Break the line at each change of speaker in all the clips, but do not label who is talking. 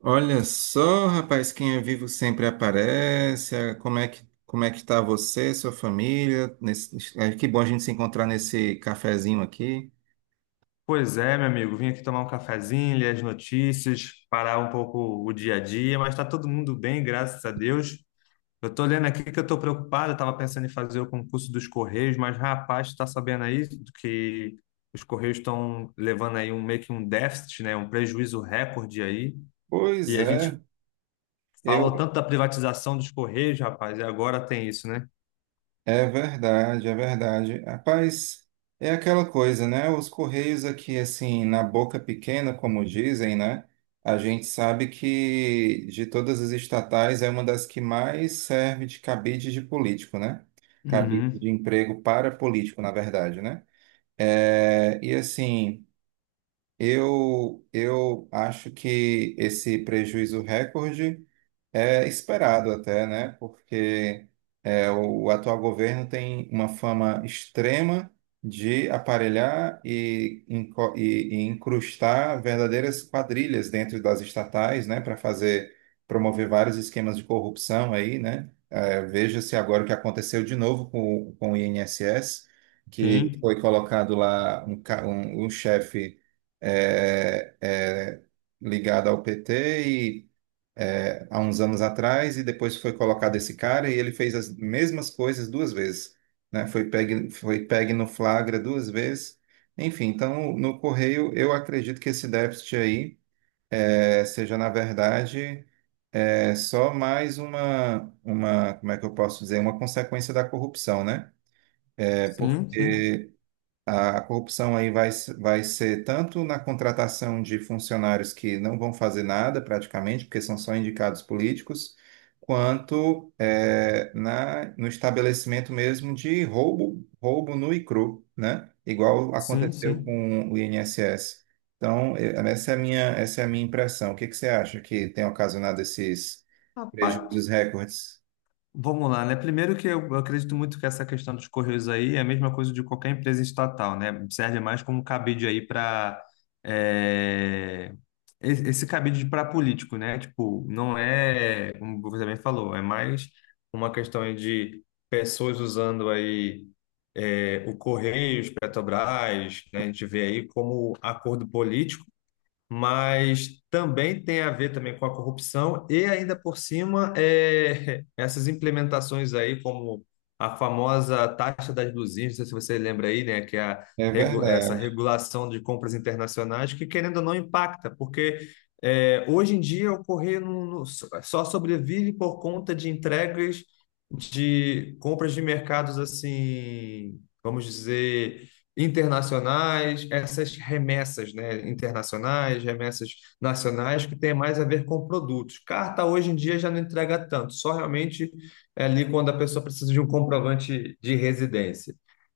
Olha só, rapaz, quem é vivo sempre aparece. Como é que tá você, sua família? Que bom a gente se encontrar nesse cafezinho aqui.
Pois é, meu amigo, vim aqui tomar um cafezinho, ler as notícias, parar um pouco o dia a dia, mas está todo mundo bem, graças a Deus. Eu estou lendo aqui que eu estou preocupado, estava pensando em fazer o concurso dos Correios, mas rapaz, está sabendo aí que os Correios estão levando aí um meio que um déficit, né, um prejuízo recorde aí, e
Pois
a gente
é, eu,
falou tanto da privatização dos Correios, rapaz, e agora tem isso, né?
é verdade, é verdade. Rapaz, é aquela coisa, né? Os Correios aqui, assim, na boca pequena, como dizem, né? A gente sabe que de todas as estatais é uma das que mais serve de cabide de político, né? Cabide de
Uhum.
emprego para político, na verdade, né? É, e assim, eu acho que esse prejuízo recorde. É esperado até, né? Porque é, o atual governo tem uma fama extrema de aparelhar e incrustar verdadeiras quadrilhas dentro das estatais, né? Para fazer promover vários esquemas de corrupção aí, né? É, veja-se agora o que aconteceu de novo com o INSS, que
Sim,
foi colocado lá um chefe é, é, ligado ao PT, é, há uns anos atrás, e depois foi colocado esse cara e ele fez as mesmas coisas duas vezes, né? Foi pegue no flagra duas vezes. Enfim, então no Correio eu acredito que esse déficit aí, é, seja na verdade, é, só mais como é que eu posso dizer, uma consequência da corrupção, né? É
sim, sim,
porque a corrupção aí vai, se- vai ser tanto na contratação de funcionários que não vão fazer nada praticamente, porque são só indicados políticos, quanto no estabelecimento mesmo de roubo, roubo nu e cru, né? Igual
sim,
aconteceu
sim.
com o INSS. Então, essa é a minha, essa é a minha impressão. O que que você acha que tem ocasionado esses
Rapaz,
prejuízos recordes?
vamos lá, né? Primeiro que eu acredito muito que essa questão dos correios aí é a mesma coisa de qualquer empresa estatal, né? Serve mais como cabide aí para esse cabide para político, né? Tipo, não é, como você bem falou, é mais uma questão aí de pessoas usando aí o Correios, Petrobras, né? A gente vê aí como acordo político, mas também tem a ver também com a corrupção e ainda por cima é, essas implementações aí como a famosa taxa das blusinhas, não sei se você lembra aí, né, que é a,
É
regu- essa
verdade.
regulação de compras internacionais que, querendo ou não, impacta, porque, é, hoje em dia o correio só sobrevive por conta de entregas de compras de mercados, assim, vamos dizer, internacionais, essas remessas, né, internacionais, remessas nacionais, que tem mais a ver com produtos. Carta hoje em dia já não entrega tanto, só realmente é ali quando a pessoa precisa de um comprovante de residência.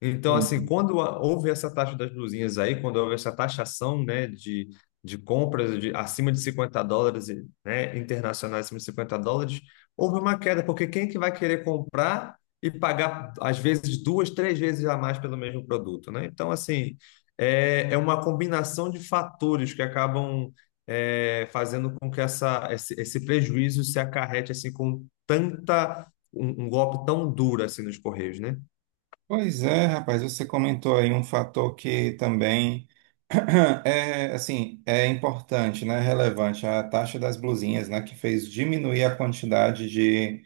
Então, assim,
Sim.
houve essa taxa das blusinhas aí, quando houve essa taxação, né, de compras de acima de US$ 50, e, né, internacionais acima de US$ 50, houve uma queda, porque quem que vai querer comprar e pagar, às vezes, duas, três vezes a mais pelo mesmo produto, né? Então, assim, é uma combinação de fatores que acabam, é, fazendo com que esse prejuízo se acarrete, assim, com tanta, um golpe tão duro, assim, nos Correios, né?
Pois é, rapaz, você comentou aí um fator que também. É, assim, é importante, né? Relevante a taxa das blusinhas, né? Que fez diminuir a quantidade de,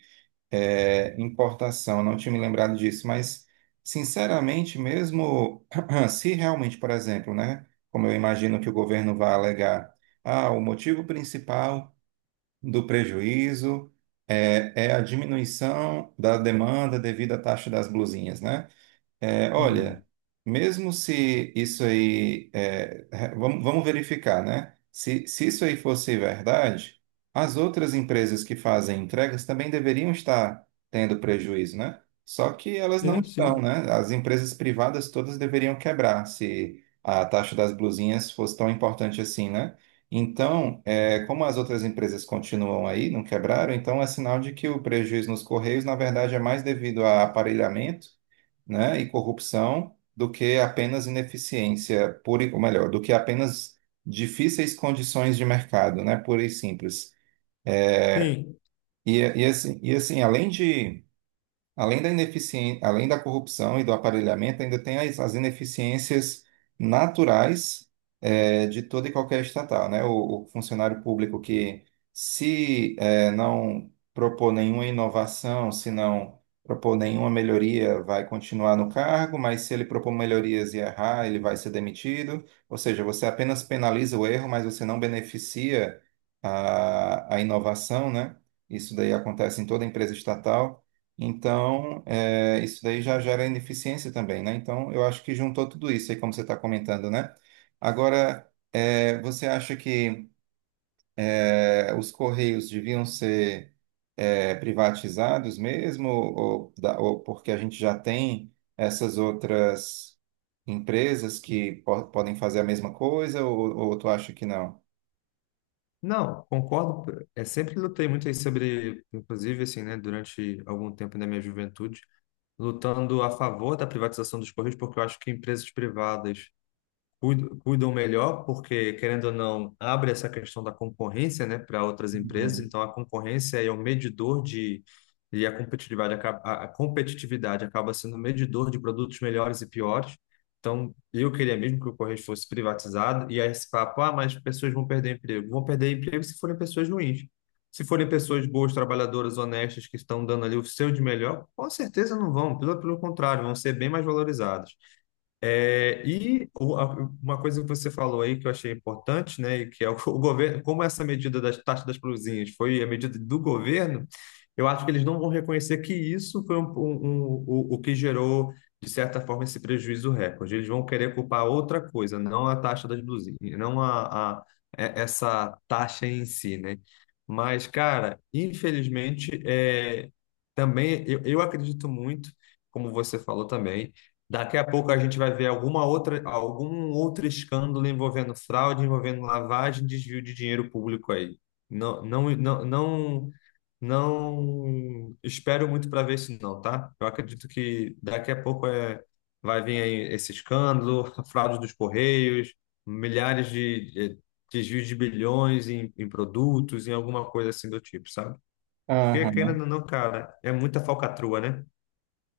é, importação. Não tinha me lembrado disso, mas sinceramente, mesmo se realmente, por exemplo, né? Como eu imagino que o governo vai alegar, ah, o motivo principal do prejuízo é, é a diminuição da demanda devido à taxa das blusinhas, né? É, olha,
Uhum.
mesmo se isso aí, é, vamos verificar, né? Se isso aí fosse verdade, as outras empresas que fazem entregas também deveriam estar tendo prejuízo, né? Só que elas não
Sim,
estão,
sim,
né? As empresas privadas todas deveriam quebrar se a taxa das blusinhas fosse tão importante assim, né? Então, é, como as outras empresas continuam aí, não quebraram, então é sinal de que o prejuízo nos Correios, na verdade, é mais devido a aparelhamento, né, e corrupção do que apenas ineficiência pura, ou melhor, do que apenas difíceis condições de mercado, né, pura e simples.
sim.
E assim, além de Além da ineficiên- além da corrupção e do aparelhamento, ainda tem as ineficiências naturais, eh, de toda e qualquer estatal, né? O funcionário público que, se, eh, não propor nenhuma inovação, se não propor nenhuma melhoria, vai continuar no cargo, mas se ele propor melhorias e errar, ele vai ser demitido. Ou seja, você apenas penaliza o erro, mas você não beneficia a inovação, né? Isso daí acontece em toda empresa estatal. Então, é, isso daí já gera ineficiência também, né? Então, eu acho que juntou tudo isso aí, como você está comentando, né? Agora, é, você acha que, é, os Correios deviam ser, é, privatizados mesmo, ou, ou porque a gente já tem essas outras empresas que podem fazer a mesma coisa, ou tu acha que não?
Não, concordo. É, sempre lutei muito aí sobre, inclusive, assim, né, durante algum tempo da minha juventude, lutando a favor da privatização dos Correios, porque eu acho que empresas privadas cuidam melhor, porque, querendo ou não, abre essa questão da concorrência, né, para outras empresas.
Uhum.
Então, a concorrência é o medidor de. E a competitividade, a competitividade acaba sendo o medidor de produtos melhores e piores. Então, eu queria mesmo que o Correios fosse privatizado. E aí, esse papo, ah, mas pessoas vão perder emprego. Vão perder emprego se forem pessoas ruins. Se forem pessoas boas, trabalhadoras, honestas, que estão dando ali o seu de melhor, com certeza não vão. Pelo, pelo contrário, vão ser bem mais valorizadas. É, uma coisa que você falou aí que eu achei importante, né, e que é o, o governo, como essa medida das taxas das províncias foi a medida do governo, eu acho que eles não vão reconhecer que isso foi o que gerou, de certa forma, esse prejuízo recorde. Eles vão querer culpar outra coisa, não a taxa das blusinhas, não a, a- é- essa taxa em si, né? Mas, cara, infelizmente, é, também eu acredito muito, como você falou também. Daqui a pouco a gente vai ver alguma outra, algum outro escândalo envolvendo fraude, envolvendo lavagem, desvio de dinheiro público aí. Não, não, não, não, não espero muito para ver isso não, tá? Eu acredito que daqui a pouco, é, vai vir aí esse escândalo, a fraude dos Correios, milhares de desvios de bilhões em produtos, em alguma coisa assim do tipo, sabe? Porque, querendo
Aham.
ou não, cara, é muita falcatrua, né?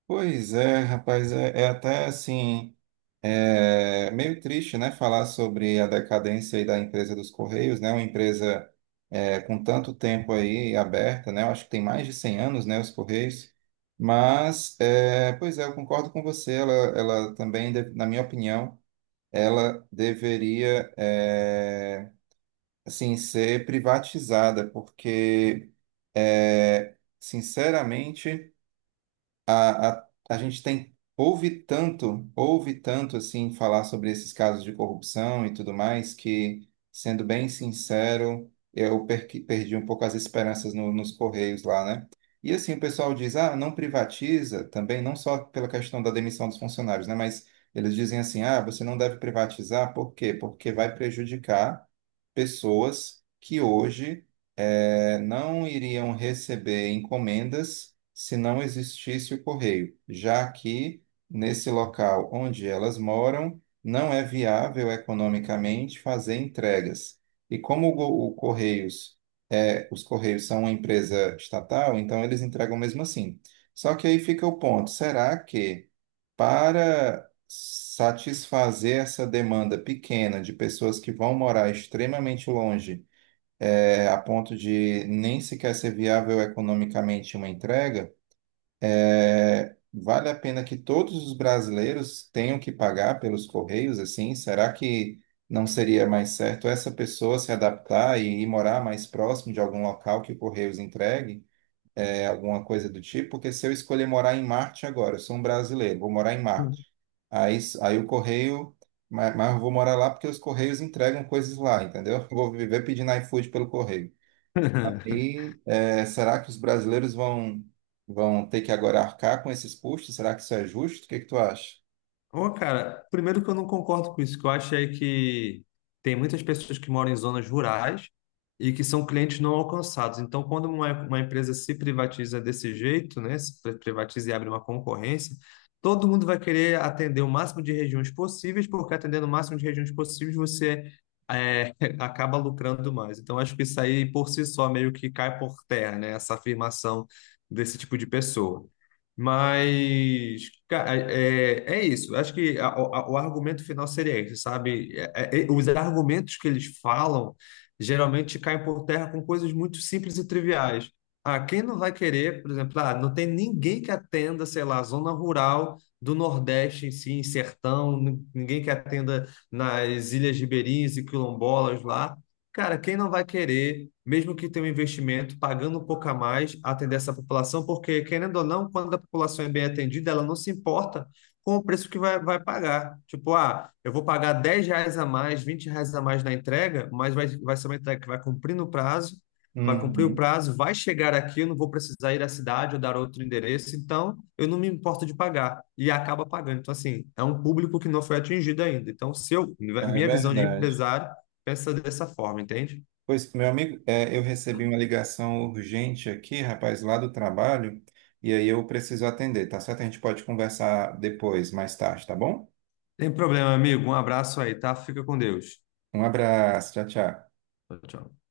Pois é, rapaz, é, é até assim, é meio triste, né, falar sobre a decadência aí da empresa dos Correios, né, uma empresa, é, com tanto tempo aí aberta, né, eu acho que tem mais de 100 anos, né, os Correios, mas, é, pois é, eu concordo com você, ela também, na minha opinião, ela deveria, é, assim, ser privatizada, porque, é, sinceramente a gente tem ouve tanto assim falar sobre esses casos de corrupção e tudo mais que, sendo bem sincero, eu perdi um pouco as esperanças nos Correios lá, né? E assim, o pessoal diz, ah, não privatiza também, não só pela questão da demissão dos funcionários, né? Mas eles dizem assim, ah, você não deve privatizar, por quê? Porque vai prejudicar pessoas que hoje, eh, não iriam receber encomendas se não existisse o correio, já que nesse local onde elas moram não é viável economicamente fazer entregas. E como o Correios, é, os Correios são uma empresa estatal, então eles entregam mesmo assim. Só que aí fica o ponto, será que para satisfazer essa demanda pequena de pessoas que vão morar extremamente longe, é, a ponto de nem sequer ser viável economicamente uma entrega, é, vale a pena que todos os brasileiros tenham que pagar pelos correios, assim? Será que não seria mais certo essa pessoa se adaptar e ir morar mais próximo de algum local que o Correios entregue? Alguma coisa do tipo, porque se eu escolher morar em Marte agora, eu sou um brasileiro, vou morar em Marte. Aí o correio, mas eu vou morar lá porque os correios entregam coisas lá, entendeu? Eu vou viver pedindo iFood pelo correio. Aí, é, será que os brasileiros vão, vão ter que agora arcar com esses custos? Será que isso é justo? O que que tu acha?
Ô, cara, primeiro que eu não concordo com isso, que eu acho é que tem muitas pessoas que moram em zonas rurais e que são clientes não alcançados. Então, quando uma empresa se privatiza desse jeito, né, se pri- privatiza e abre uma concorrência, todo mundo vai querer atender o máximo de regiões possíveis, porque atendendo o máximo de regiões possíveis, você, é, acaba lucrando mais. Então, acho que isso aí, por si só, meio que cai por terra, né, essa afirmação desse tipo de pessoa. Mas, cara, é, é isso. Acho que o argumento final seria esse, sabe? Os argumentos que eles falam geralmente caem por terra com coisas muito simples e triviais. Ah, quem não vai querer, por exemplo, ah, não tem ninguém que atenda, sei lá, a zona rural do Nordeste em si, em sertão, ninguém que atenda nas ilhas ribeirinhas e quilombolas lá. Cara, quem não vai querer, mesmo que tenha um investimento, pagando um pouco a mais, atender essa população? Porque, querendo ou não, quando a população é bem atendida, ela não se importa com o preço que vai pagar. Tipo, ah, eu vou pagar R$ 10 a mais, R$ 20 a mais na entrega, mas vai ser uma entrega que vai cumprir no prazo, vai cumprir o
Uhum,
prazo, vai chegar aqui, eu não vou precisar ir à cidade ou dar outro endereço, então eu não me importo de pagar. E acaba pagando. Então, assim, é um público que não foi atingido ainda. Então, se eu,
é
minha visão de
verdade.
empresário, pensa dessa forma, entende?
Pois, meu amigo, é, eu recebi uma ligação urgente aqui, rapaz, lá do trabalho, e aí eu preciso atender, tá certo? A gente pode conversar depois, mais tarde, tá bom?
Tem problema, amigo. Um abraço aí, tá? Fica com Deus.
Um abraço, tchau, tchau.
Tchau, tchau.